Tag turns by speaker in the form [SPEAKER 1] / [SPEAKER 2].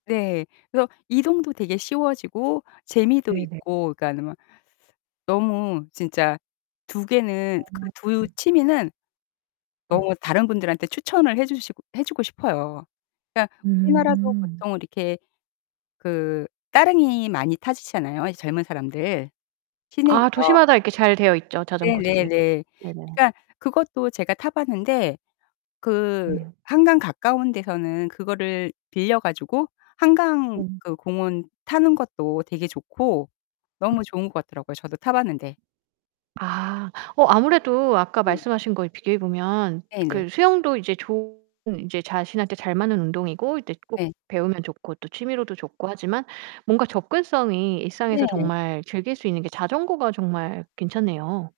[SPEAKER 1] 네. 그래서 이동도 되게 쉬워지고 재미도
[SPEAKER 2] 네네.
[SPEAKER 1] 있고 그러니까는 막 너무 진짜 2 개는 그 2
[SPEAKER 2] 음.
[SPEAKER 1] 취미는
[SPEAKER 2] 네.
[SPEAKER 1] 너무 다른 분들한테 추천을 해 주시고 해 주고 싶어요. 그러니까 우리나라도
[SPEAKER 2] 음.
[SPEAKER 1] 보통 이렇게 그 따릉이 많이 타시잖아요, 이 젊은 사람들
[SPEAKER 2] 아
[SPEAKER 1] 시내에서.
[SPEAKER 2] 도시마다 이렇게 잘 되어 있죠, 자전거들이.
[SPEAKER 1] 네네네.
[SPEAKER 2] 네네.
[SPEAKER 1] 그러니까 그것도 제가 타 봤는데 그
[SPEAKER 2] 예.
[SPEAKER 1] 한강 가까운 데서는 그거를 빌려 가지고 한강
[SPEAKER 2] 음.
[SPEAKER 1] 그 공원 타는 것도 되게 좋고 너무 좋은 것 같더라고요, 저도 타 봤는데.
[SPEAKER 2] 아. 어 아무래도 아까
[SPEAKER 1] 네.
[SPEAKER 2] 말씀하신 거에 비교해 보면
[SPEAKER 1] 네네.
[SPEAKER 2] 그 수영도 이제 좋은 이제 자신한테 잘 맞는 운동이고 이제 또 꼭
[SPEAKER 1] 네.
[SPEAKER 2] 배우면 좋고 취미로도 좋고 하지만 뭔가 접근성이 일상에서
[SPEAKER 1] 네.
[SPEAKER 2] 정말 즐길 수 있는 게 자전거가 정말 괜찮네요.